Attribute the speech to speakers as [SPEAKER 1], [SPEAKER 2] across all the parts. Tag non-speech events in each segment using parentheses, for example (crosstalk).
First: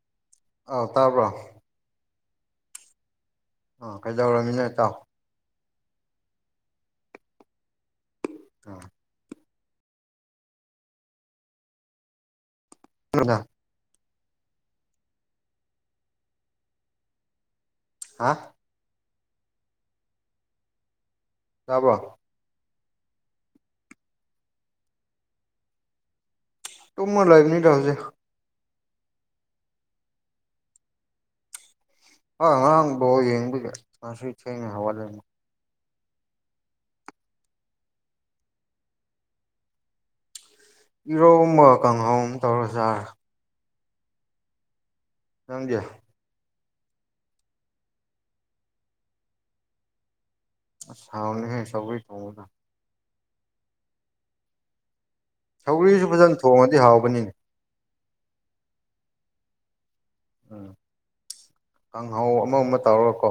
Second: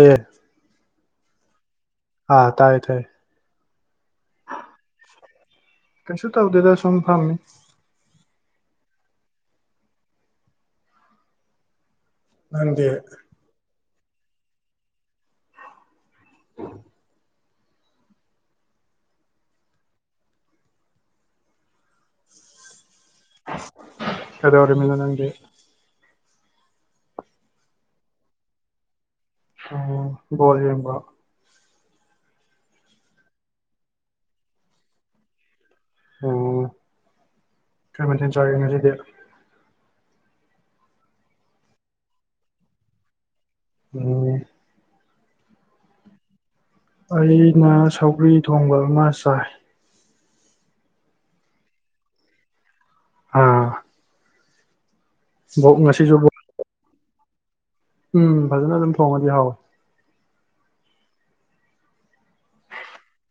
[SPEAKER 1] ꯑꯦ
[SPEAKER 2] ꯑꯧ ꯇꯥꯕ꯭ꯔꯣ
[SPEAKER 1] ꯑꯥ ꯇꯥꯏ ꯇꯥꯏ
[SPEAKER 2] ꯑꯥ ꯀꯩꯗꯧꯔꯝꯃꯤꯅꯣ ꯏꯇꯥꯎ
[SPEAKER 1] ꯀꯩꯁꯨ ꯇꯧꯗꯦꯗ ꯁꯝ ꯐꯝꯃꯤ ꯅꯪꯗꯤ (inaudible)
[SPEAKER 2] ꯍꯥ ꯇꯥꯕ꯭ꯔꯣ
[SPEAKER 1] ꯀꯩꯗꯩꯔꯝꯃꯤꯅꯣ ꯅꯪꯗꯤ
[SPEAKER 2] ꯇꯨꯝꯃ ꯂꯩꯕꯅꯤꯗ ꯍꯧꯖꯤꯛ
[SPEAKER 1] ꯑꯣ ꯕꯣꯜ ꯌꯦꯡꯕꯔꯣ
[SPEAKER 2] ꯍꯣꯏ ꯉꯥꯔꯡ ꯕꯣꯜ ꯌꯦꯡꯕꯒꯤ ꯉꯁꯤ ꯊꯦꯡꯅ ꯍꯧꯒꯠꯂꯤꯅꯤ
[SPEAKER 1] ꯑꯣ ꯀꯩꯃꯊꯦꯟ ꯆꯥꯒꯦꯉꯁꯤꯗꯤ
[SPEAKER 2] ꯏꯔꯣꯝꯕ ꯀꯪꯍꯧ ꯑꯃꯒ ꯇꯧꯔ ꯆꯥꯔꯦ
[SPEAKER 1] ꯑꯣ
[SPEAKER 2] ꯅꯪꯗꯤ
[SPEAKER 1] ꯑꯩꯅ ꯁꯧꯒ꯭ꯔꯤ ꯊꯣꯡꯕ ꯑꯃ ꯆꯥꯏ
[SPEAKER 2] ꯑꯁ ꯍꯎꯅꯤꯍꯤ ꯁꯧꯒ꯭ꯔꯤ ꯊꯣꯡꯕꯗꯣ
[SPEAKER 1] ꯑꯥ ꯕꯣ
[SPEAKER 2] ꯁꯧꯒ꯭ꯔꯤꯁꯨ
[SPEAKER 1] ꯉꯁꯤꯁꯨ ꯕꯣꯜ
[SPEAKER 2] ꯐꯖꯅ ꯊꯣꯡꯉꯗꯤ ꯍꯥꯎꯕꯅꯤ
[SPEAKER 1] ꯎꯝ ꯐꯖꯅ ꯑꯗꯨꯝ ꯊꯣꯡꯉꯗꯤ ꯍꯥꯎꯋꯤ
[SPEAKER 2] ꯎꯝ ꯀꯪꯍꯧ ꯑꯃ ꯑꯃ ꯇꯧꯔꯒꯀꯣ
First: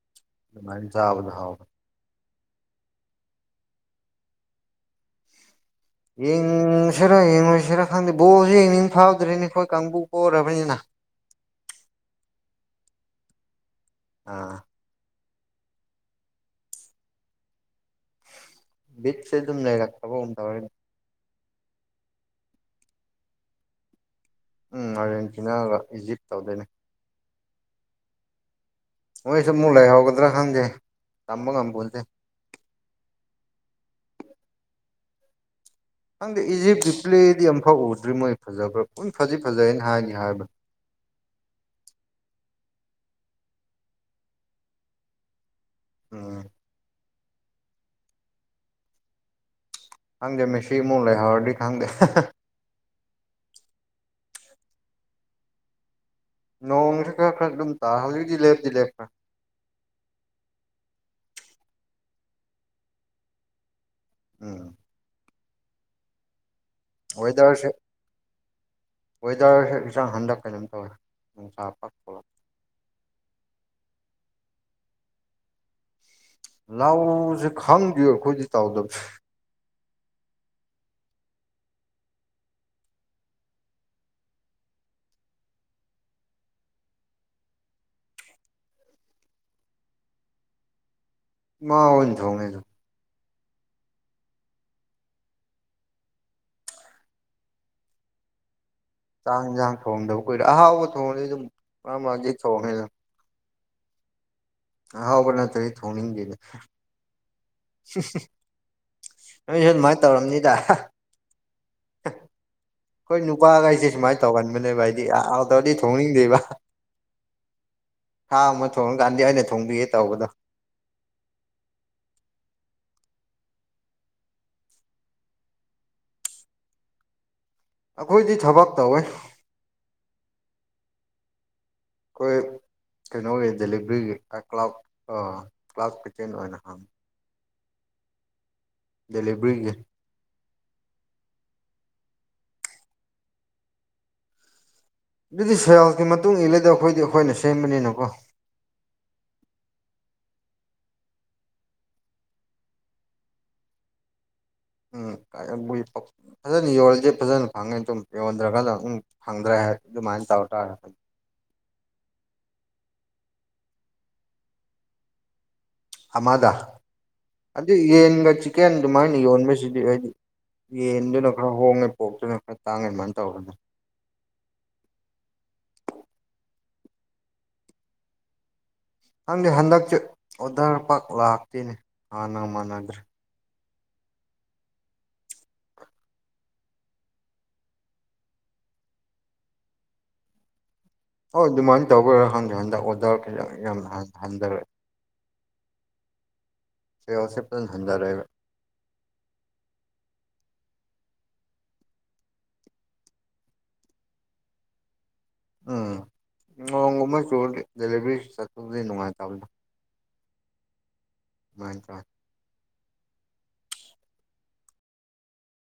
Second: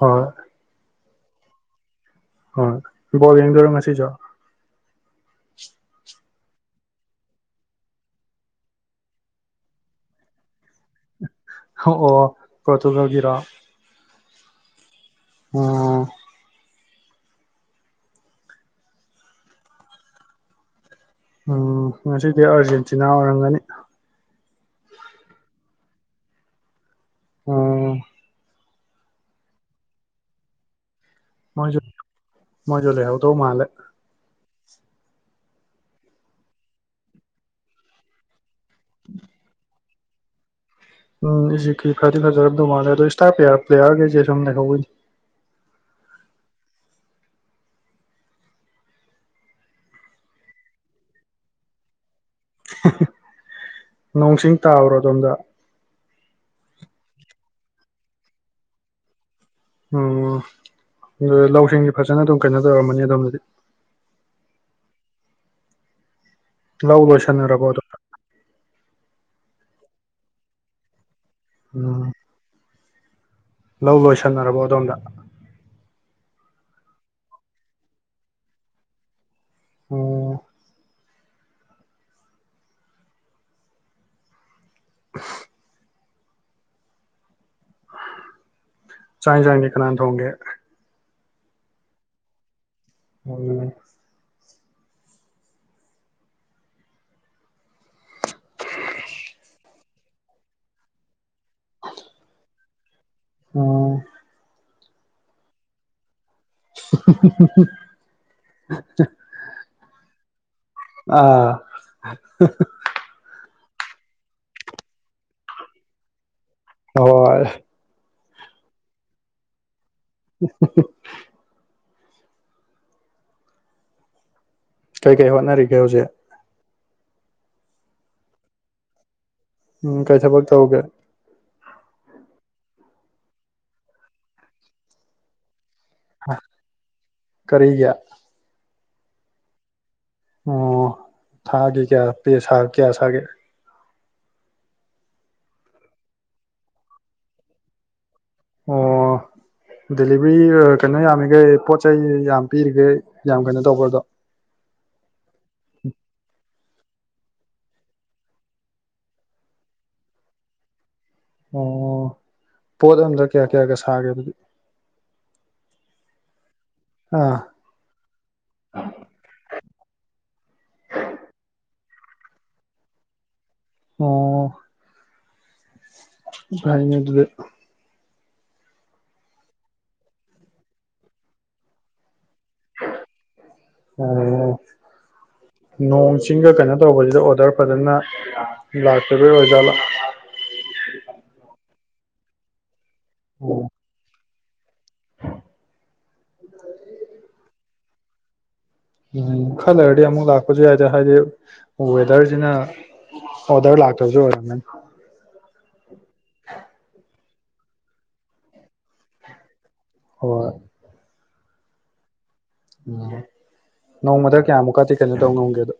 [SPEAKER 1] ꯍꯣꯏ
[SPEAKER 2] ꯑꯗꯨꯃꯥꯏꯅ ꯆꯥꯕꯗꯣ ꯍꯎꯕꯅꯤ
[SPEAKER 1] ꯍꯣꯏ ꯕꯣꯜ ꯌꯦꯡꯗꯣꯏꯔꯣ ꯉꯁꯤꯁꯨ
[SPEAKER 2] ꯌꯦꯡꯅꯤꯡꯁꯤꯔ ꯌꯦꯡꯉꯣꯏꯁꯤꯔ ꯈꯪꯗꯦ ꯕꯣꯜꯖꯦ ꯌꯦꯡꯅꯤꯡ ꯐꯥꯎꯗ꯭ꯔꯦꯅꯦ ꯑꯩꯈꯣꯏ ꯀꯥꯡꯕꯨ ꯄꯣꯔꯕꯅꯤꯅ
[SPEAKER 1] ꯑꯣ ꯄꯣꯔꯇꯨꯒꯜꯒꯤꯔꯣ
[SPEAKER 2] ꯑꯥ
[SPEAKER 1] ꯑꯣ
[SPEAKER 2] ꯕꯤꯠꯁꯦ ꯑꯗꯨꯝ ꯂꯩꯔꯛꯇꯕꯒꯨꯝ ꯇꯧꯔꯦꯅꯦ
[SPEAKER 1] ꯎꯝ ꯉꯁꯤꯗꯤ ꯑꯥꯔꯖꯦꯟꯇꯤꯅꯥ ꯑꯣꯏꯔꯝꯒꯅꯤ
[SPEAKER 2] ꯎꯝ ꯑꯥꯔꯖꯦꯟꯇꯤꯅꯥꯒ ꯏꯖꯤꯞ ꯇꯧꯗꯣꯏꯅꯦ
[SPEAKER 1] ꯑꯣ
[SPEAKER 2] ꯃꯣꯏꯁꯨ ꯑꯃꯨꯛ ꯂꯩꯍꯧꯒꯗ꯭ꯔꯥ ꯈꯪꯗꯦ ꯇꯝꯕ
[SPEAKER 1] ꯃꯣꯖꯨ
[SPEAKER 2] ꯉꯝꯄꯣꯟꯇꯦ
[SPEAKER 1] ꯃꯣꯏꯖꯨ ꯂꯩꯍꯧꯗꯧ ꯃꯜꯂꯦ
[SPEAKER 2] ꯈꯪꯗꯦ ꯏꯖꯤꯞꯀꯤ ꯄ꯭ꯂꯦꯗꯤ ꯑꯃꯝꯐꯥꯎ ꯎꯗ꯭ꯔꯤ ꯃꯣꯏ ꯐꯖꯕ꯭ꯔꯥ ꯐꯗꯤ ꯐꯖꯩ ꯍꯥꯏꯒꯤꯝꯅꯦ ꯍꯥꯏꯕ
[SPEAKER 1] ꯎꯝ ꯏꯖꯤꯞꯀꯤ ꯐꯗꯤ ꯐꯖꯔꯗꯧ ꯃꯥꯜꯂꯦ ꯑꯗꯣ ꯏꯁꯇꯥꯔ ꯄ꯭ꯂꯦꯌꯥꯔꯈꯩꯁꯦ ꯑꯗꯨꯝ ꯂꯩꯍꯧꯋꯤꯅꯦ
[SPEAKER 2] ꯎꯝ ꯈꯪꯗꯦ ꯃꯦꯁꯤ ꯏꯃꯨꯛ ꯂꯩꯍꯧꯔꯗꯤ ꯈꯪꯗꯦ ꯍꯥꯍꯥꯍꯥ
[SPEAKER 1] ꯍꯥꯍꯥ ꯅꯣꯡꯁꯤꯡ ꯇꯥꯕ꯭ꯔꯣ ꯑꯗꯣꯝꯗ
[SPEAKER 2] ꯅꯣꯡꯁꯤ ꯈꯔ ꯈꯔ ꯗꯨꯝ ꯇꯥ ꯍꯧꯖꯤꯛꯇꯤ ꯂꯦꯞꯇꯤ ꯂꯦꯞꯈ꯭ꯔꯦ
[SPEAKER 1] ꯑꯣ ꯂꯧꯁꯤꯡꯗꯤ ꯐꯖꯅ ꯑꯗꯨꯝ ꯀꯩꯅꯣ ꯇꯧꯔꯝꯃꯅꯤ ꯑꯗꯣꯝꯗꯗꯤ
[SPEAKER 2] ꯎꯝ
[SPEAKER 1] ꯂꯧ ꯂꯣꯁꯤꯟꯅꯔꯕꯣ
[SPEAKER 2] ꯋꯦꯗꯔꯁꯦ
[SPEAKER 1] ꯑꯗꯣꯝꯗ
[SPEAKER 2] ꯋꯦꯗꯔꯁꯦ ꯏꯟꯁ ꯍꯟꯗꯛ ꯀꯩꯅꯣꯝ ꯇꯧꯋꯦ ꯅꯨꯡꯁꯥ ꯄꯥꯛ
[SPEAKER 1] ꯎꯝ
[SPEAKER 2] ꯊꯣꯛꯂꯛ
[SPEAKER 1] ꯂꯧ ꯂꯣꯏꯁꯤꯟꯅꯔꯕꯣ ꯑꯗꯣꯝꯗ
[SPEAKER 2] ꯂꯎꯁꯦ ꯈꯪꯗꯦ ꯑꯩꯈꯣꯏꯗꯤ ꯇꯥꯎꯗꯕꯅꯤ
[SPEAKER 1] ꯑꯣ ꯆꯥꯛ ꯏꯟꯁꯥꯡꯗꯤ ꯀꯅꯥꯅ ꯊꯣꯡꯒꯦ
[SPEAKER 2] ꯏꯃꯥ ꯍꯣꯏꯅ ꯊꯣꯡꯉꯦ ꯑꯗꯨꯝ
[SPEAKER 1] ꯎꯝ
[SPEAKER 2] ꯆꯥꯛ ꯏꯟꯁꯪ ꯊꯣꯡꯗꯕ ꯀꯨꯏꯔꯦ ꯑꯍꯥꯎꯕ ꯊꯣꯡꯉꯗꯤ ꯑꯗꯨꯝ ꯃꯔ ꯃꯔꯥꯛꯇꯤ ꯊꯣꯡꯉꯦ ꯑꯗꯨꯝ
[SPEAKER 1] ꯑꯣ
[SPEAKER 2] ꯑꯍꯥꯎꯕ ꯅꯠꯇ꯭ꯔꯥꯗꯤ ꯊꯣꯡꯅꯤꯡꯗꯦꯕ
[SPEAKER 1] ꯍꯨꯝ ꯍꯨꯝ
[SPEAKER 2] ꯍꯤꯍꯤꯍꯤ ꯅꯣꯏꯁꯨ ꯑꯗꯨꯃꯥꯏꯅ ꯇꯧꯔꯝꯅꯤꯗ
[SPEAKER 1] ꯑꯥꯪꯍꯤꯍꯤꯍꯤ
[SPEAKER 2] ꯃꯥꯏꯟ ꯇꯧꯒꯟꯕꯅꯦꯕ ꯑꯩꯗꯤ ꯍꯥꯎꯇꯔꯗꯤ ꯊꯣꯡꯅꯤꯡꯗꯦꯕ
[SPEAKER 1] ꯍꯣꯏ
[SPEAKER 2] ꯍꯥꯝꯕ ꯊꯣꯡꯉꯀꯟꯗꯗꯤ ꯑꯩꯅ ꯊꯣꯡꯕꯤꯌꯦ
[SPEAKER 1] (unintelligible) ꯀꯩ ꯀꯩ ꯍꯣꯠꯅꯔꯤꯒꯦ ꯍꯧꯖꯤꯛ
[SPEAKER 2] ꯑꯩꯈꯣꯏꯗꯤ ꯊꯕꯛ ꯇꯧꯋꯦ
[SPEAKER 1] ꯎꯝ ꯀꯩ ꯊꯕꯛ ꯇꯧꯒꯦ
[SPEAKER 2] ꯑꯩꯈꯣꯏ ꯀꯩꯅꯣ ꯑꯣꯏ ꯗꯦꯂꯤꯚꯔꯤꯒꯤ ꯀ꯭ꯂꯎꯇ ꯑꯥ ꯀ꯭ꯂꯥꯁ ꯗꯤꯄꯦꯟ ꯑꯣꯏꯅ ꯍꯪ
[SPEAKER 1] ꯀꯔꯤꯒꯤ
[SPEAKER 2] ꯗꯦꯂꯤꯕꯔꯤꯒꯤ
[SPEAKER 1] ꯑꯣ ꯊꯥꯒꯤ ꯄꯦ ꯀꯌꯥꯁꯒꯦ
[SPEAKER 2] ꯑꯗꯨꯗꯤ ꯁꯦꯜꯒꯤ ꯃꯇꯨꯡ ꯏꯜꯂꯦꯗ ꯑꯩꯈꯣꯏꯗꯤ ꯑꯩꯈꯣꯏꯅ ꯁꯦꯝꯕꯅꯤꯅꯀꯣ
[SPEAKER 1] ꯑꯣ ꯗꯦꯂꯤꯚ꯭ꯔꯤ ꯀꯩꯅꯣ ꯌꯥꯝꯃꯤꯈꯩ ꯄꯣꯠ ꯆꯩꯩ ꯌꯥꯝ ꯄꯤꯔꯤꯒꯩ ꯌꯥꯝ ꯀꯩꯅꯣ ꯇꯧꯕ꯭ꯔꯣꯗꯣ
[SPEAKER 2] ꯎꯝ ꯑꯥ ꯕꯨꯏ ꯄꯥꯞ ꯐꯖꯅ ꯌꯣꯜꯂꯤ ꯐꯖꯅ ꯐꯪꯉꯦ ꯑꯗꯨꯝ ꯌꯣꯟꯗ꯭ꯔꯒꯅ ꯑꯗꯨꯝ ꯐꯪꯗ꯭ꯔꯦ ꯑꯗꯨꯃꯥꯏꯅ ꯇꯧ ꯑꯦ
[SPEAKER 1] ꯑꯣ ꯄꯣꯠ ꯑꯃꯗ ꯀꯌꯥ ꯀꯌꯥꯒ ꯁꯥꯒꯦ ꯑꯗꯨꯗꯤ
[SPEAKER 2] ꯑꯃꯗ
[SPEAKER 1] ꯑꯥ
[SPEAKER 2] ꯑꯗꯨꯏ ꯌꯦꯟꯒ ꯆꯤꯛꯀꯦꯟ ꯑꯗꯨꯃꯥꯏꯅ ꯌꯣꯟꯕꯁꯤꯗꯤ ꯍꯥꯏꯗꯤ ꯌꯦꯟꯗꯨꯅ ꯈꯔ ꯍꯣꯡꯉꯦ ꯄꯣꯛꯇꯨꯅ ꯈꯔ ꯇꯥꯡꯉꯦ ꯑꯗꯨꯃꯥꯏꯅ ꯇꯧꯔꯗꯤ
[SPEAKER 1] ꯑꯣ ꯌꯥꯏꯌꯦ ꯑꯗꯨꯗꯤ
[SPEAKER 2] ꯈꯪꯗꯦ ꯍꯟꯗꯛꯁꯦ ꯑꯣꯗꯔ ꯄꯛ ꯂꯥꯛꯇꯦꯅꯦ ꯍꯥꯟꯅꯒ ꯃꯥꯟꯅꯗ꯭ꯔꯦ
[SPEAKER 1] (unintelligible) ꯅꯣꯡ ꯆꯤꯡꯒ ꯀꯩꯅꯣ ꯇꯧꯕꯖꯤꯗ ꯑꯣꯔꯗ꯭ꯔ ꯐꯖꯅ ꯂꯥꯛꯇꯕꯩ ꯑꯣꯖꯥꯠꯂꯣ (unintelligible)
[SPEAKER 2] ꯍꯣꯏ ꯑꯗꯨꯃꯥꯏꯟ ꯇꯧꯕꯩꯔꯥ ꯈꯪꯗꯦ ꯍꯟꯗꯛ ꯑꯣꯗ꯭ꯔ (unintelligible) ꯌꯥꯝ ꯍꯟꯗꯔꯦ (unintelligible) ꯍꯟꯗꯔꯦꯕ
[SPEAKER 1] ꯎꯝꯈꯥ ꯂꯩꯔꯗꯤ ꯑꯃꯨꯛ ꯂꯥꯛꯄꯁꯨ ꯌꯥꯏꯗ ꯍꯥꯏꯗꯤ ꯋꯦꯗ꯭ꯔꯖꯤꯅ ꯑꯣꯗ꯭ꯔ ꯂꯥꯛꯇꯖꯨ ꯑꯣꯏꯔꯝꯒꯅꯤ
[SPEAKER 2] ꯎꯝ ꯅꯣꯡꯒꯨꯝꯕ ꯆꯨꯔꯗꯤ ꯗꯦꯂꯤꯕ꯭ꯔꯤ ꯆꯠꯄꯕꯨꯗꯤ ꯅꯨꯡꯉꯥꯏꯇꯕꯗ
[SPEAKER 1] ꯍꯣꯏ
[SPEAKER 2] (unintelligible)
[SPEAKER 1] ꯎꯝ ꯅꯣꯡꯃꯗ ꯀꯌꯥꯃꯨꯛꯀꯗꯤ ꯀꯩꯅꯣ ꯇꯧꯉꯝꯒꯦ ꯗꯣ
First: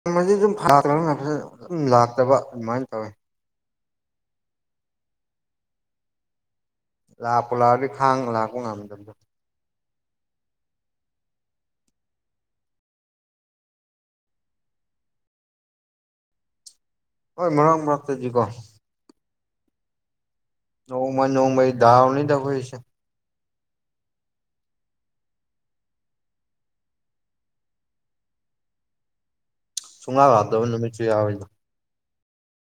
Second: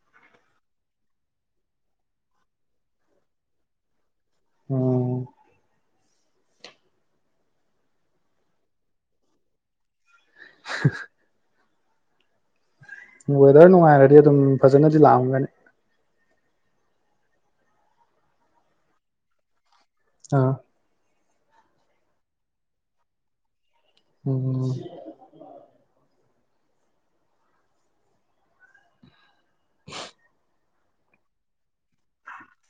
[SPEAKER 2] ꯉꯝꯃꯗꯤ ꯑꯗꯨꯝ (unintelligible) ꯗꯨꯝ ꯂꯥꯛꯇꯕ ꯑꯗꯨꯃꯥꯏꯟ ꯇꯧꯋꯦ
[SPEAKER 1] ꯎꯝ
[SPEAKER 2] ꯂꯥꯛꯄꯨ ꯂꯥꯛꯑꯗꯤ ꯈꯥꯡ ꯂꯥꯛꯄ ꯉꯝꯗꯕꯗꯣ
[SPEAKER 1] ꯋꯦꯗ꯭ꯔ ꯅꯨꯡꯉꯥꯏꯔꯗꯤ ꯑꯗꯨꯝ ꯐꯖꯅꯗꯤ ꯂꯥꯛꯑꯝꯒꯅꯤ
[SPEAKER 2] ꯍꯣꯏ ꯃꯔꯛ ꯃꯔꯛꯇꯗꯤꯀꯣ
[SPEAKER 1] ꯑ
[SPEAKER 2] ꯅꯣꯡꯃ ꯅꯣꯡꯃꯩ ꯗꯥꯎꯅꯤꯗ ꯑꯈꯣꯏꯁꯦ
[SPEAKER 1] ꯎꯝ
[SPEAKER 2] ꯁꯨꯡꯂꯥꯛ ꯂꯥꯛꯇꯕ ꯅꯃꯤꯠꯁꯨꯨ ꯌꯥꯎꯋꯦꯗ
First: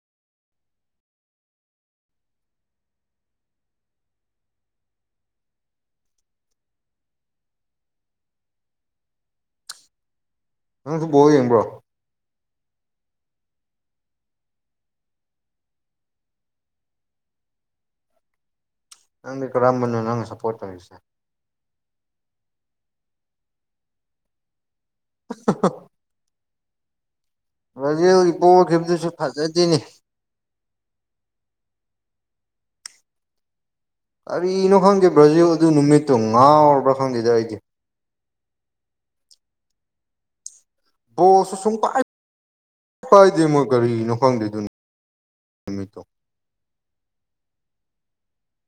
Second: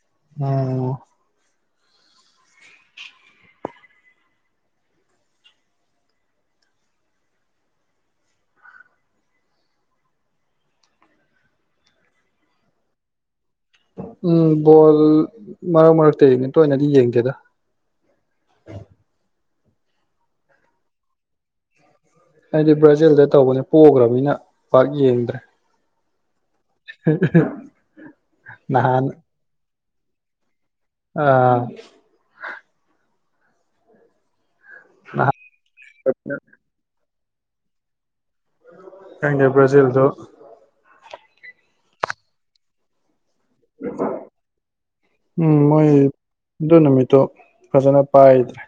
[SPEAKER 1] (unintelligible)
[SPEAKER 2] ꯅꯪꯁꯨ ꯕꯣꯜ ꯌꯦꯡꯕ꯭ꯔꯣ
[SPEAKER 1] ꯎꯝ ꯕꯣꯜ ꯃꯔꯛ ꯃꯔꯛꯇ ꯌꯦꯡꯉꯦ ꯇꯣꯏꯅꯗꯤ ꯌꯦꯡꯗꯦꯗ (inaudible)
[SPEAKER 2] ꯀꯔꯝꯕꯅꯣ ꯅꯪꯅ ꯁ꯭ꯄꯣꯔꯠ ꯇꯧꯔꯤꯁꯦ
[SPEAKER 1] ꯑꯩꯗꯤ ꯕ꯭ꯔꯖꯤꯜꯗ ꯇꯧꯕꯅꯦ ꯄꯣꯒ꯭ꯔꯕꯅꯤꯅ ꯄꯥꯛ ꯌꯦꯡꯗ꯭ꯔꯦ
[SPEAKER 2] ꯕ꯭ꯔꯥꯖꯤꯜꯒꯤ
[SPEAKER 1] ꯅꯍꯥꯟ
[SPEAKER 2] ꯄꯣꯈꯤꯕꯗꯨꯁꯨ ꯐꯖꯗꯦꯅꯦ
[SPEAKER 1] ꯑꯥ
[SPEAKER 2] ꯀꯔꯤꯅꯣ ꯈꯪꯗꯦ
[SPEAKER 1] ꯅꯍꯥꯟ
[SPEAKER 2] ꯕ꯭ꯔꯥꯖꯤꯜ ꯑꯗꯨ ꯅꯨꯃꯤꯠꯇꯣ ꯉꯥꯎꯔꯕ꯭ꯔꯥ ꯈꯪꯗꯦꯗ ꯑꯩꯗꯤ
[SPEAKER 1] ꯈꯪꯗꯦ ꯕ꯭ꯔꯥꯖꯤꯜꯗꯣ
[SPEAKER 2] ꯕꯣꯜꯁꯨ ꯁꯨꯡꯄꯥꯏ ꯄꯥꯏꯗꯦ ꯃꯣꯏ ꯀꯔꯤꯒꯤꯅꯣ ꯈꯪꯗꯦꯗꯨꯅꯤ
[SPEAKER 1] ꯎꯝ ꯃꯣꯏ ꯑꯗꯨ ꯅꯨꯃꯤꯠꯇꯣ ꯐꯖꯅ ꯄꯥꯏꯗ꯭ꯔꯦ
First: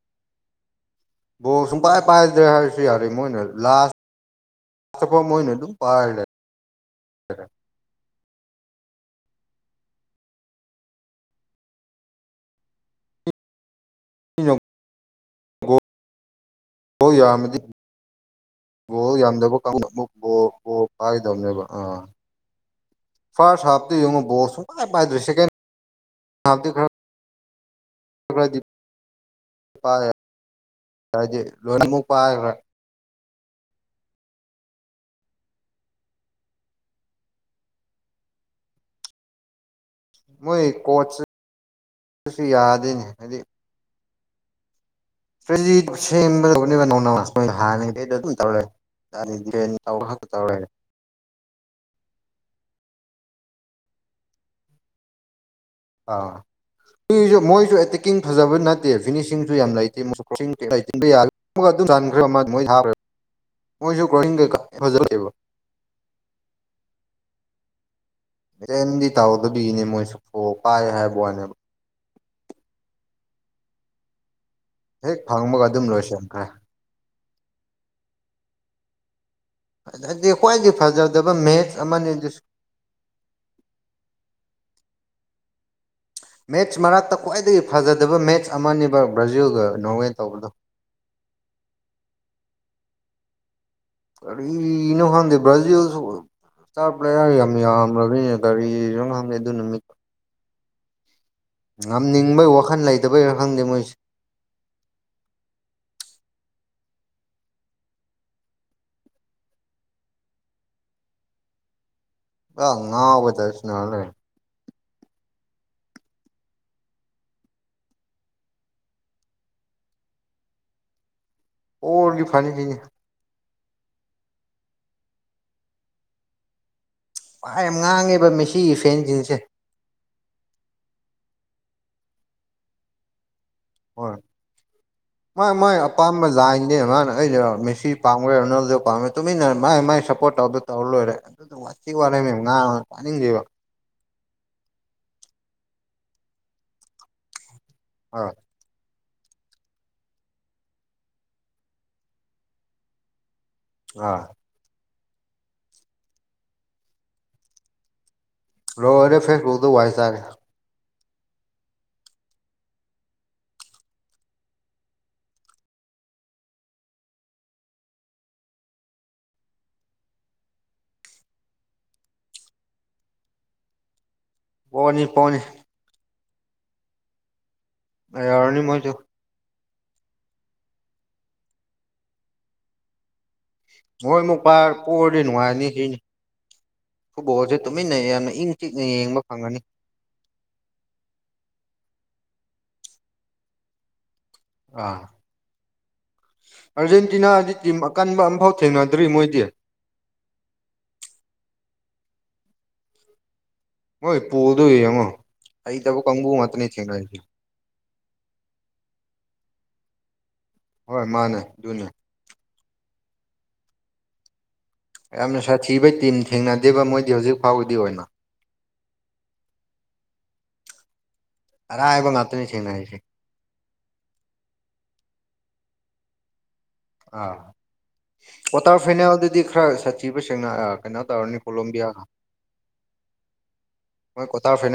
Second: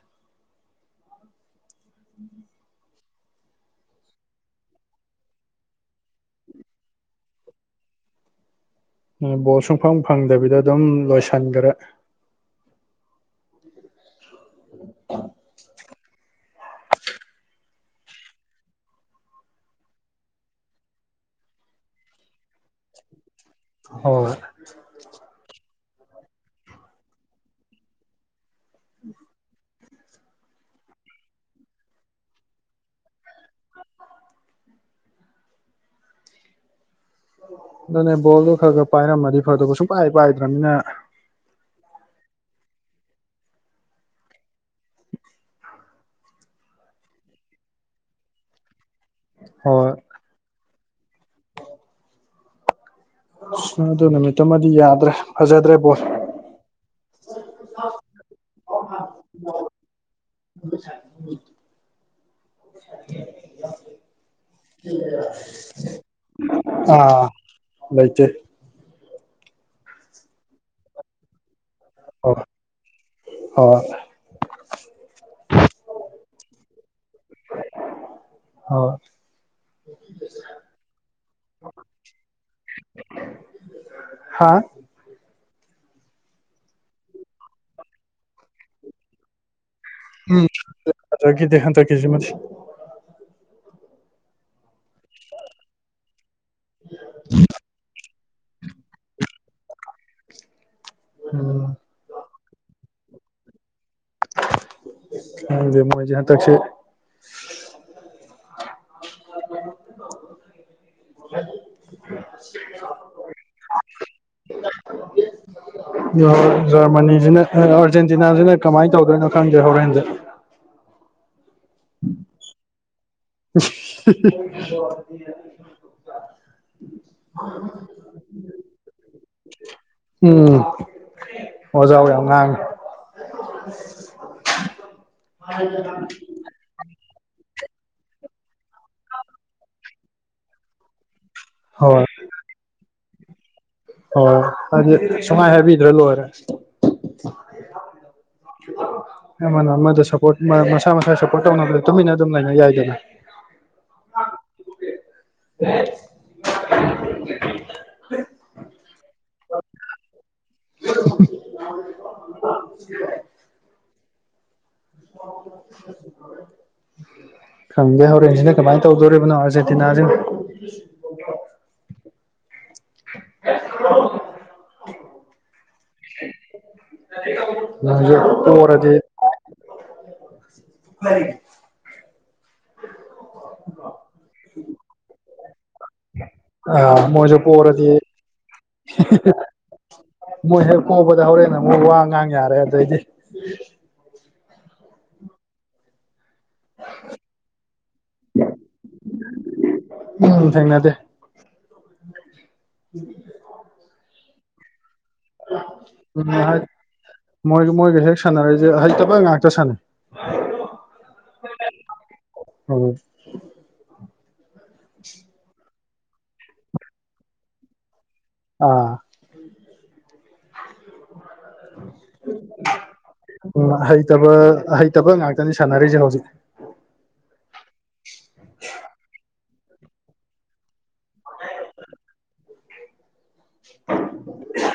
[SPEAKER 2] ꯕꯣꯜ ꯁꯨꯛꯄꯥꯏ ꯄꯥꯏꯗ꯭ꯔꯦ ꯍꯥꯏꯔꯁꯨ ꯌꯥꯔꯦ ꯃꯣꯏꯅ ꯂꯥꯁ ꯇꯀꯣ ꯃꯣꯏꯅ ꯑꯗꯨꯝ ꯄꯥꯏ ꯂꯩꯒ꯭ꯔꯦ
[SPEAKER 1] ꯃꯣꯏ ꯕꯣꯜ ꯁꯨꯡꯐꯪ ꯐꯪꯗꯕꯤꯗ ꯗꯨꯝ ꯂꯣꯏꯁꯟꯒ꯭ꯔꯦ
[SPEAKER 2] ꯂꯩ (inaudible) ꯌꯥꯝꯃꯗꯤ ꯕꯣꯜ ꯌꯥꯝꯗꯕ ꯀꯥꯡꯕꯨꯅ ꯑꯃꯨꯛ ꯕꯣꯜ ꯕꯣꯜ ꯄꯥꯏꯒꯗ꯭ꯕꯅꯦꯕ ꯑꯥ ꯐꯥ꯭ꯔꯁ ꯍꯥꯐꯇꯨ ꯌꯦꯡꯉꯣ
[SPEAKER 1] ꯍꯣꯏ
[SPEAKER 2] ꯕꯣꯜ ꯁꯨꯛꯄꯥꯏ ꯄꯥꯏꯗ꯭ꯔꯦ ꯁꯦꯀꯦꯟ ꯍꯥꯐꯇꯤ ꯈꯔ (unintelligible)
[SPEAKER 1] (inaudible)
[SPEAKER 2] (unintelligible) ꯂꯣꯏꯅꯃꯨꯛ ꯄꯥꯏꯒ꯭ꯔꯦ
[SPEAKER 1] ꯑꯗꯨꯅꯦ ꯕꯣꯜꯗꯣ ꯈ꯭ꯔ ꯈ꯭ꯔ ꯄꯥꯏꯔꯝꯃꯗꯤ ꯐꯗꯧꯕ ꯁꯨꯡꯄꯥꯏ ꯄꯥꯏꯗ꯭ꯔꯝꯅꯤꯅ
[SPEAKER 2] ꯑꯗꯨꯁꯨ ꯌꯥꯗꯦꯅꯦ ꯍꯥꯏꯗꯤ (inaudible)
[SPEAKER 1] ꯍꯣꯏ
[SPEAKER 2] (inaudible)
[SPEAKER 1] ꯑ ꯑꯗꯨ ꯅꯨꯃꯤꯠꯇꯨꯃꯗꯤ ꯌꯥꯗ꯭ꯔꯦ ꯐꯖꯗ꯭ꯔꯦ ꯕꯣꯜ
[SPEAKER 2] ꯖꯨ ꯃꯣꯏꯖꯨ ꯑꯦꯇꯦꯛꯀꯤꯡ ꯐꯖꯕ ꯅꯠꯇꯦ ꯐꯤꯅꯤꯁꯤꯡꯁꯨ ꯌꯥꯝ ꯂꯩꯇꯦ (inaudible) ꯃꯣꯏ (unintelligible) ꯃꯣꯏꯁꯨ (unintelligible)
[SPEAKER 1] ꯑꯥ ꯂꯩꯇꯦ
[SPEAKER 2] ꯔꯦꯟꯗꯤ ꯇꯥꯎꯗꯕꯤꯅꯦ ꯃꯣꯏꯁꯨ ꯕꯣꯜ ꯄꯥꯏ ꯍꯥꯏꯕ ꯋꯥꯅꯦꯕ
[SPEAKER 1] ꯑꯣ ꯑꯣ
[SPEAKER 2] ꯍꯦꯛ ꯐꯪꯕꯒ ꯑꯗꯨꯝ ꯂꯣꯏꯁꯤꯟꯈ꯭ꯔꯦ
[SPEAKER 1] ꯍꯣꯏ
[SPEAKER 2] ꯍꯥꯏꯗꯤ ꯈ꯭ꯋꯥꯏꯗꯒꯤ ꯐꯖꯗꯕ ꯃꯦꯠꯆ ꯑꯃꯅꯤ ꯑꯗꯨꯁꯨ
[SPEAKER 1] ꯍꯥꯥ
[SPEAKER 2] ꯃꯦꯠꯁ ꯃꯔꯛꯇ ꯈ꯭ꯋꯥꯏꯗꯒꯤ ꯐꯖꯗꯕ ꯃꯦꯠꯁ ꯑꯃꯅꯦꯕ ꯕ꯭ꯔꯥꯖꯤꯜꯒ ꯅꯣꯔꯋꯦ ꯇꯧꯕꯗꯣ
[SPEAKER 1] ꯎꯝ ꯐꯖꯒꯤꯗꯦ ꯍꯟꯗꯛꯀꯤꯁꯤꯃꯗꯤ
[SPEAKER 2] ꯀꯔꯤꯅꯣ ꯈꯪꯗꯦ ꯕ꯭ꯔꯥꯖꯤꯜꯁꯨ ꯁ꯭ꯇꯥꯔ ꯄ꯭ꯂꯦꯌꯔ ꯌꯥꯝ ꯌꯥꯝꯕꯅꯤ ꯀꯔꯤꯅꯣ ꯈꯪꯗꯦ ꯑꯗꯨ ꯅꯨꯃꯤꯠ
[SPEAKER 1] ꯎꯝ
[SPEAKER 2] ꯉꯝꯅꯤꯡꯕꯒꯤ ꯋꯥꯈꯜ ꯂꯩꯇꯕꯩꯔ ꯈꯪꯗꯦ ꯃꯣꯏꯁꯦ
[SPEAKER 1] ꯈꯪꯗꯦ ꯃꯣꯏꯁꯦ ꯍꯟꯇꯛꯁꯦ (inaudible)
[SPEAKER 2] ꯑ ꯉꯥꯎꯕꯩ ꯇꯥꯏꯞꯇ ꯁꯥꯟꯅ ꯂꯩꯔꯦ
[SPEAKER 1] ꯖꯔꯃꯅꯤꯁꯤꯅ ꯑꯥꯔꯖꯦꯟꯇꯤꯅꯥꯁꯤꯅ ꯀꯃꯥꯏꯅ ꯇꯧꯗꯣꯏꯅꯣ ꯈꯪꯗꯦ ꯍꯣꯔꯦꯟꯗꯤ (inaudible)
[SPEAKER 2] ꯑꯣꯔꯒꯤ ꯐꯥꯅꯤ
[SPEAKER 1] ꯍꯁ ꯍꯤ ꯍꯤ ꯍꯤ
[SPEAKER 2] ꯋꯥ ꯌꯥꯝ ꯉꯥꯡꯉꯦꯕ ꯃꯁꯤꯒꯤ ꯐꯦꯟꯁꯤꯡꯁꯦ
[SPEAKER 1] ꯋꯖꯥꯎ ꯌꯥꯝ ꯉꯥꯡꯉꯦ
[SPEAKER 2] ꯍꯣꯏ ꯃꯣꯏ ꯃꯣꯏ ꯑꯄꯥꯝꯕ ꯖꯥꯏꯟ ꯅꯦ ꯃꯥꯅ ꯑꯩꯔꯣ ꯃꯦꯁꯤ ꯄꯥꯝꯈ꯭ꯦꯔ ꯔꯣꯅꯥꯜꯗꯣ ꯄꯥꯝꯒꯦꯔ ꯇꯨꯃꯤꯟꯅ ꯃꯥꯏ ꯃꯥꯏ ꯁꯞꯄꯣꯠ ꯇꯧꯗꯣ ꯇꯧꯔ ꯂꯣꯏꯔꯦ ꯑꯗꯨꯗꯣ ꯋꯥꯊꯤ ꯋꯥꯔꯦꯝ ꯌꯥꯝ ꯉꯥꯡꯉꯦ ꯇꯅꯤꯡꯗꯦꯕ
[SPEAKER 1] ꯍꯣꯏ ꯍꯥꯏꯗꯤ ꯁꯨꯡꯍꯥꯏ ꯍꯥꯏꯕꯤꯗ꯭ꯔ ꯂꯣꯏꯔꯦ
[SPEAKER 2] ꯑꯥ
[SPEAKER 1] ꯑꯃꯅ ꯑꯃꯗ ꯁꯄꯣꯠ ꯃꯥ ꯃꯁꯥ ꯃꯁꯥꯒꯤ ꯁꯞꯄꯣꯠ ꯇꯧꯅꯕꯗ ꯇꯨꯃꯤꯟꯅ ꯑꯗꯨꯝ ꯂꯩꯅ ꯌꯥꯏꯗꯅ
[SPEAKER 2] ꯑꯥ
[SPEAKER 1] (unintelligible)
[SPEAKER 2] ꯂꯣꯏꯔꯦ ꯐꯦꯁꯕꯨꯛꯇ ꯋꯥꯏ ꯆꯥꯔꯦ
[SPEAKER 1] (unintelligible) (inaudible) ꯈꯪꯗꯦ ꯍꯣꯔꯦꯟꯁꯤꯅ ꯀꯃꯥꯏꯅ ꯇꯧꯗꯣꯔꯤꯕꯅꯣ ꯑꯥꯔꯖꯦꯟꯇꯤꯅꯥꯁꯦ (inaudible) (unintelligible)
[SPEAKER 2] ꯄꯣꯅꯤ ꯄꯣꯅꯤ
[SPEAKER 1] ꯅꯪꯁꯨ
[SPEAKER 2] ꯌꯧꯔꯅꯤ ꯃꯣꯏꯁꯨ
[SPEAKER 1] ꯄꯣꯔꯗꯤ (unintelligible)
[SPEAKER 2] ꯃꯣꯏ ꯑꯃꯨꯛ ꯄꯥꯏꯔ ꯄꯣꯔꯗꯤ ꯅꯨꯡꯉꯥꯏꯅꯤ
[SPEAKER 1] ꯑꯥ ꯃꯣꯏꯁꯨ
[SPEAKER 2] ꯐꯨꯠꯕꯣꯜꯁꯦ ꯇꯨꯃꯤꯟꯅ
[SPEAKER 1] ꯄꯣꯔꯗꯤ
[SPEAKER 2] ꯌꯥꯝꯅ ꯏꯪ ꯆꯤꯛꯅ ꯌꯦꯡꯕ ꯐꯪꯉꯅꯤ
[SPEAKER 1] ꯃꯣꯏ ꯍꯦꯛ ꯄꯣꯕꯗ ꯍꯧꯔꯦꯅ ꯑꯃꯨꯛ ꯋꯥ ꯉꯥꯡ ꯌꯥꯔꯦ ꯑꯗꯨꯗꯏꯗꯤ
[SPEAKER 2] ꯑꯥ ꯑꯥꯔꯖꯦꯟꯇꯤꯅꯥꯗꯤ ꯇꯤꯝ ꯑꯀꯟꯕ ꯑꯃꯝꯐꯥꯎ ꯊꯦꯡꯅꯗ꯭ꯔꯤ ꯃꯣꯏꯗꯤ
[SPEAKER 1] ꯎꯝ ꯊꯦꯡꯅꯗꯦ (inaudible)
[SPEAKER 2] ꯍꯣꯏ ꯄꯣꯜꯗꯣ ꯌꯦꯡꯉꯣ ꯍꯩꯇꯕ ꯀꯥꯡꯕꯨ
[SPEAKER 1] ꯎꯝ
[SPEAKER 2] ꯉꯥꯛꯇꯅꯤ ꯊꯦꯡꯅꯔꯤꯁꯦ
[SPEAKER 1] ꯃꯣꯏ ꯃꯣꯏꯒ ꯍꯦꯛ ꯁꯥꯟꯅꯔꯏꯁꯦ ꯑꯍꯩꯇꯕ ꯉꯥꯛꯇ ꯁꯥꯟꯅꯩ
[SPEAKER 2] ꯍꯣꯏ ꯃꯥꯅꯦ ꯑꯗꯨꯅꯦ
[SPEAKER 1] ꯎꯝ
[SPEAKER 2] ꯌꯥꯝꯅ ꯁꯥꯊꯤꯕꯩ ꯇꯤꯝ ꯊꯦꯡꯅꯗꯦꯕ ꯃꯣꯏꯗꯤ ꯍꯧꯖꯤꯛ ꯐꯥꯎꯕꯗꯤ ꯑꯣꯏꯅ
[SPEAKER 1] ꯑꯥ
[SPEAKER 2] ꯑꯔꯥꯏꯕ ꯉꯥꯛꯇꯅꯤ ꯊꯦꯡꯅꯔꯤꯁꯦ
[SPEAKER 1] ꯎꯝ ꯍꯩꯇꯕ ꯑꯍꯩꯇꯕ ꯉꯥꯛꯇꯅꯤ ꯁꯥ ꯁꯅꯩꯖꯦ ꯍꯧꯖꯤꯛ
[SPEAKER 2] ꯑꯥ ꯀ꯭ꯋꯥꯇꯔ ꯐꯥꯏꯅꯦꯜꯗꯗꯤ ꯈꯔ ꯁꯥꯊꯤꯕ ꯁꯦꯡꯅ ꯀꯩꯅꯣ ꯇꯧꯔꯅꯤ ꯀꯣꯂꯣꯝꯕꯤꯌꯥꯒ
[SPEAKER 1] (inaudible)
[SPEAKER 2] ꯃꯣꯏ ꯀꯣꯇꯔ ꯐ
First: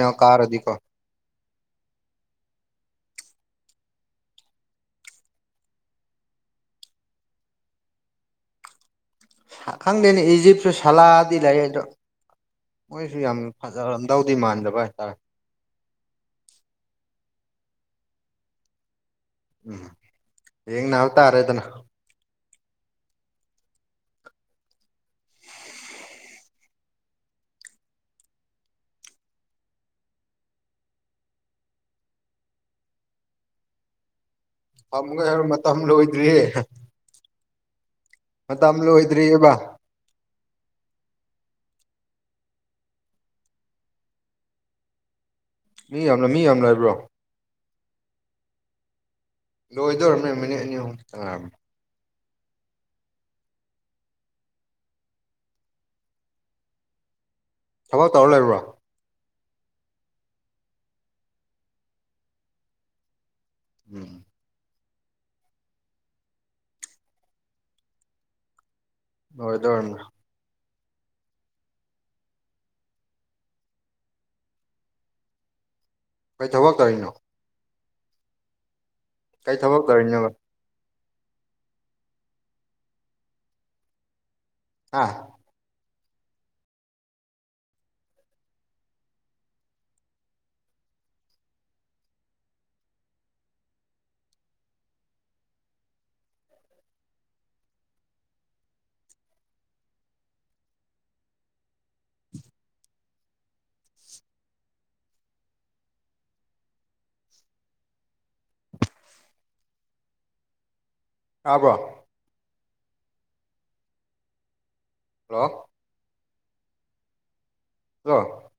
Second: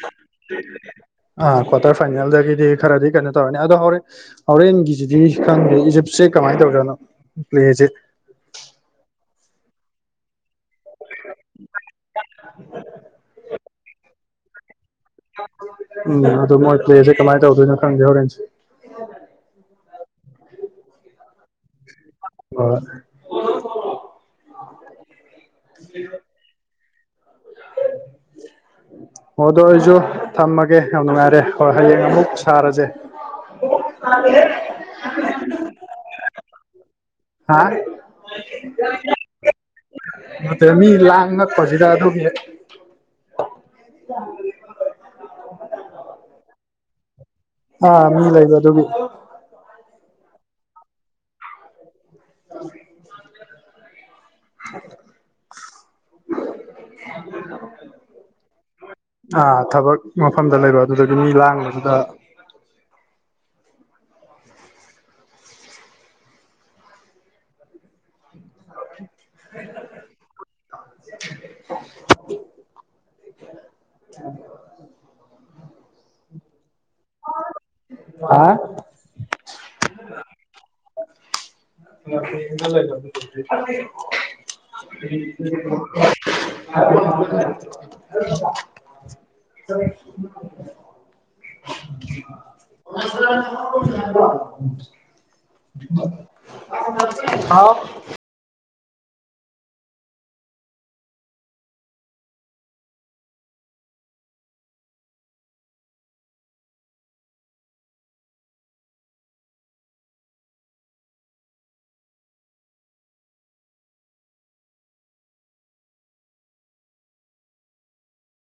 [SPEAKER 1] ꯑꯥ ꯀ꯭ꯋꯥꯇꯔ ꯐꯥꯏꯅꯦꯜꯗꯒꯤꯗꯤ ꯈꯔꯗꯤ ꯀꯩꯅꯣ ꯇꯧꯔꯅꯤ ꯑꯗꯣ ꯍꯧꯔꯦꯟ ꯍꯣꯔꯦꯟꯒꯤꯖꯤꯗꯤ ꯈꯪꯗꯦ ꯏꯖꯤꯞꯁꯦ ꯀꯃꯥꯏꯅ ꯇꯧꯔꯤ ꯖꯠꯅꯣ ꯄ꯭ꯂꯦꯁꯦ (inaudible)
[SPEAKER 2] ꯈꯪꯗꯦꯅꯦ ꯏꯖꯤꯞꯁꯨ ꯁꯥꯂꯗꯤ ꯂꯩ ꯑꯗꯣ ꯃꯣꯏꯁꯨ ꯌꯥꯝ ꯐꯖꯔꯝꯗꯧꯗꯤ ꯃꯥꯟꯗꯕ ꯍꯥꯏꯇꯥꯔꯦ
[SPEAKER 1] ꯎꯝ ꯑꯗꯨ ꯃꯣꯏ ꯄ꯭ꯂꯦꯁꯦ ꯀꯃꯥꯏꯅ ꯇꯧꯗꯣꯏꯅꯣ ꯈꯪꯗꯦ ꯍꯣꯔꯦꯟ
[SPEAKER 2] ꯎꯝ ꯌꯦꯡꯅꯕ ꯇꯔꯦꯗꯅ
[SPEAKER 1] ꯑꯥ (unintelligible) ꯑꯣ ꯑꯗꯣ ꯑꯩꯁꯨ ꯊꯝꯃꯒꯦ ꯌꯥꯝ ꯅꯨꯡꯉꯥꯏꯔꯦ ꯍꯣꯏ ꯍꯌꯦꯡ ꯑꯃꯨꯛ ꯁꯥꯔꯁꯦ ꯑꯣ (unintelligible)
[SPEAKER 2] ꯊꯝꯕꯒꯦ ꯍꯥꯏꯔꯣ ꯃꯇꯝ ꯂꯣꯏꯗ꯭ꯔꯤ
[SPEAKER 1] ꯍꯥ
[SPEAKER 2] ꯂꯣꯏꯗ꯭ꯔꯤꯑꯕ
[SPEAKER 1] ꯅꯇꯦꯃꯤ ꯂꯪꯉꯛ ꯄꯁꯤꯗꯥ ꯑꯗꯨꯜꯤ
[SPEAKER 2] ꯃꯤ ꯌꯥꯝꯅ ꯃꯤ ꯌꯥꯝꯅ ꯂꯩꯕ꯭ꯔꯣ
[SPEAKER 1] ꯑꯥ ꯃꯤ ꯂꯩꯕ ꯑꯗꯨꯒꯤ
[SPEAKER 2] ꯂꯣꯏꯗꯧꯔꯝꯃꯦ ꯃꯤꯅꯤꯠ ꯑꯅꯤ ꯑꯍꯨꯝ ꯈꯛꯇ ꯉꯥꯏꯔꯃꯦ
[SPEAKER 1] (unintelligible) (unintelligible)
[SPEAKER 2] ꯊꯕꯛ ꯇꯧꯔ ꯂꯩꯕ꯭ꯔꯣ
[SPEAKER 1] ꯑꯥ ꯊꯕꯛ ꯃꯐꯝꯗ ꯂꯩꯕ ꯑꯗꯨꯗꯤ ꯃꯤ ꯂꯥꯡꯕꯖꯤꯗ
[SPEAKER 2] ꯎꯝ ꯂꯣꯏꯗꯧꯔꯕꯅꯤ
[SPEAKER 1] (unintelligible)
[SPEAKER 2] ꯀꯣꯏ ꯊꯕꯛ ꯇꯧꯔꯤꯅꯣ
[SPEAKER 1] ꯍꯥ
[SPEAKER 2] ꯀꯩ ꯊꯕꯛ ꯇꯧꯔꯤꯅꯣꯕ ꯍꯥ
[SPEAKER 1] (unintelligible) (inaudible) (inaudible) ꯍꯥꯎ
[SPEAKER 2] ꯇꯥꯕ꯭ꯔꯣ ꯍꯜꯂꯣ ꯍꯜꯂꯣ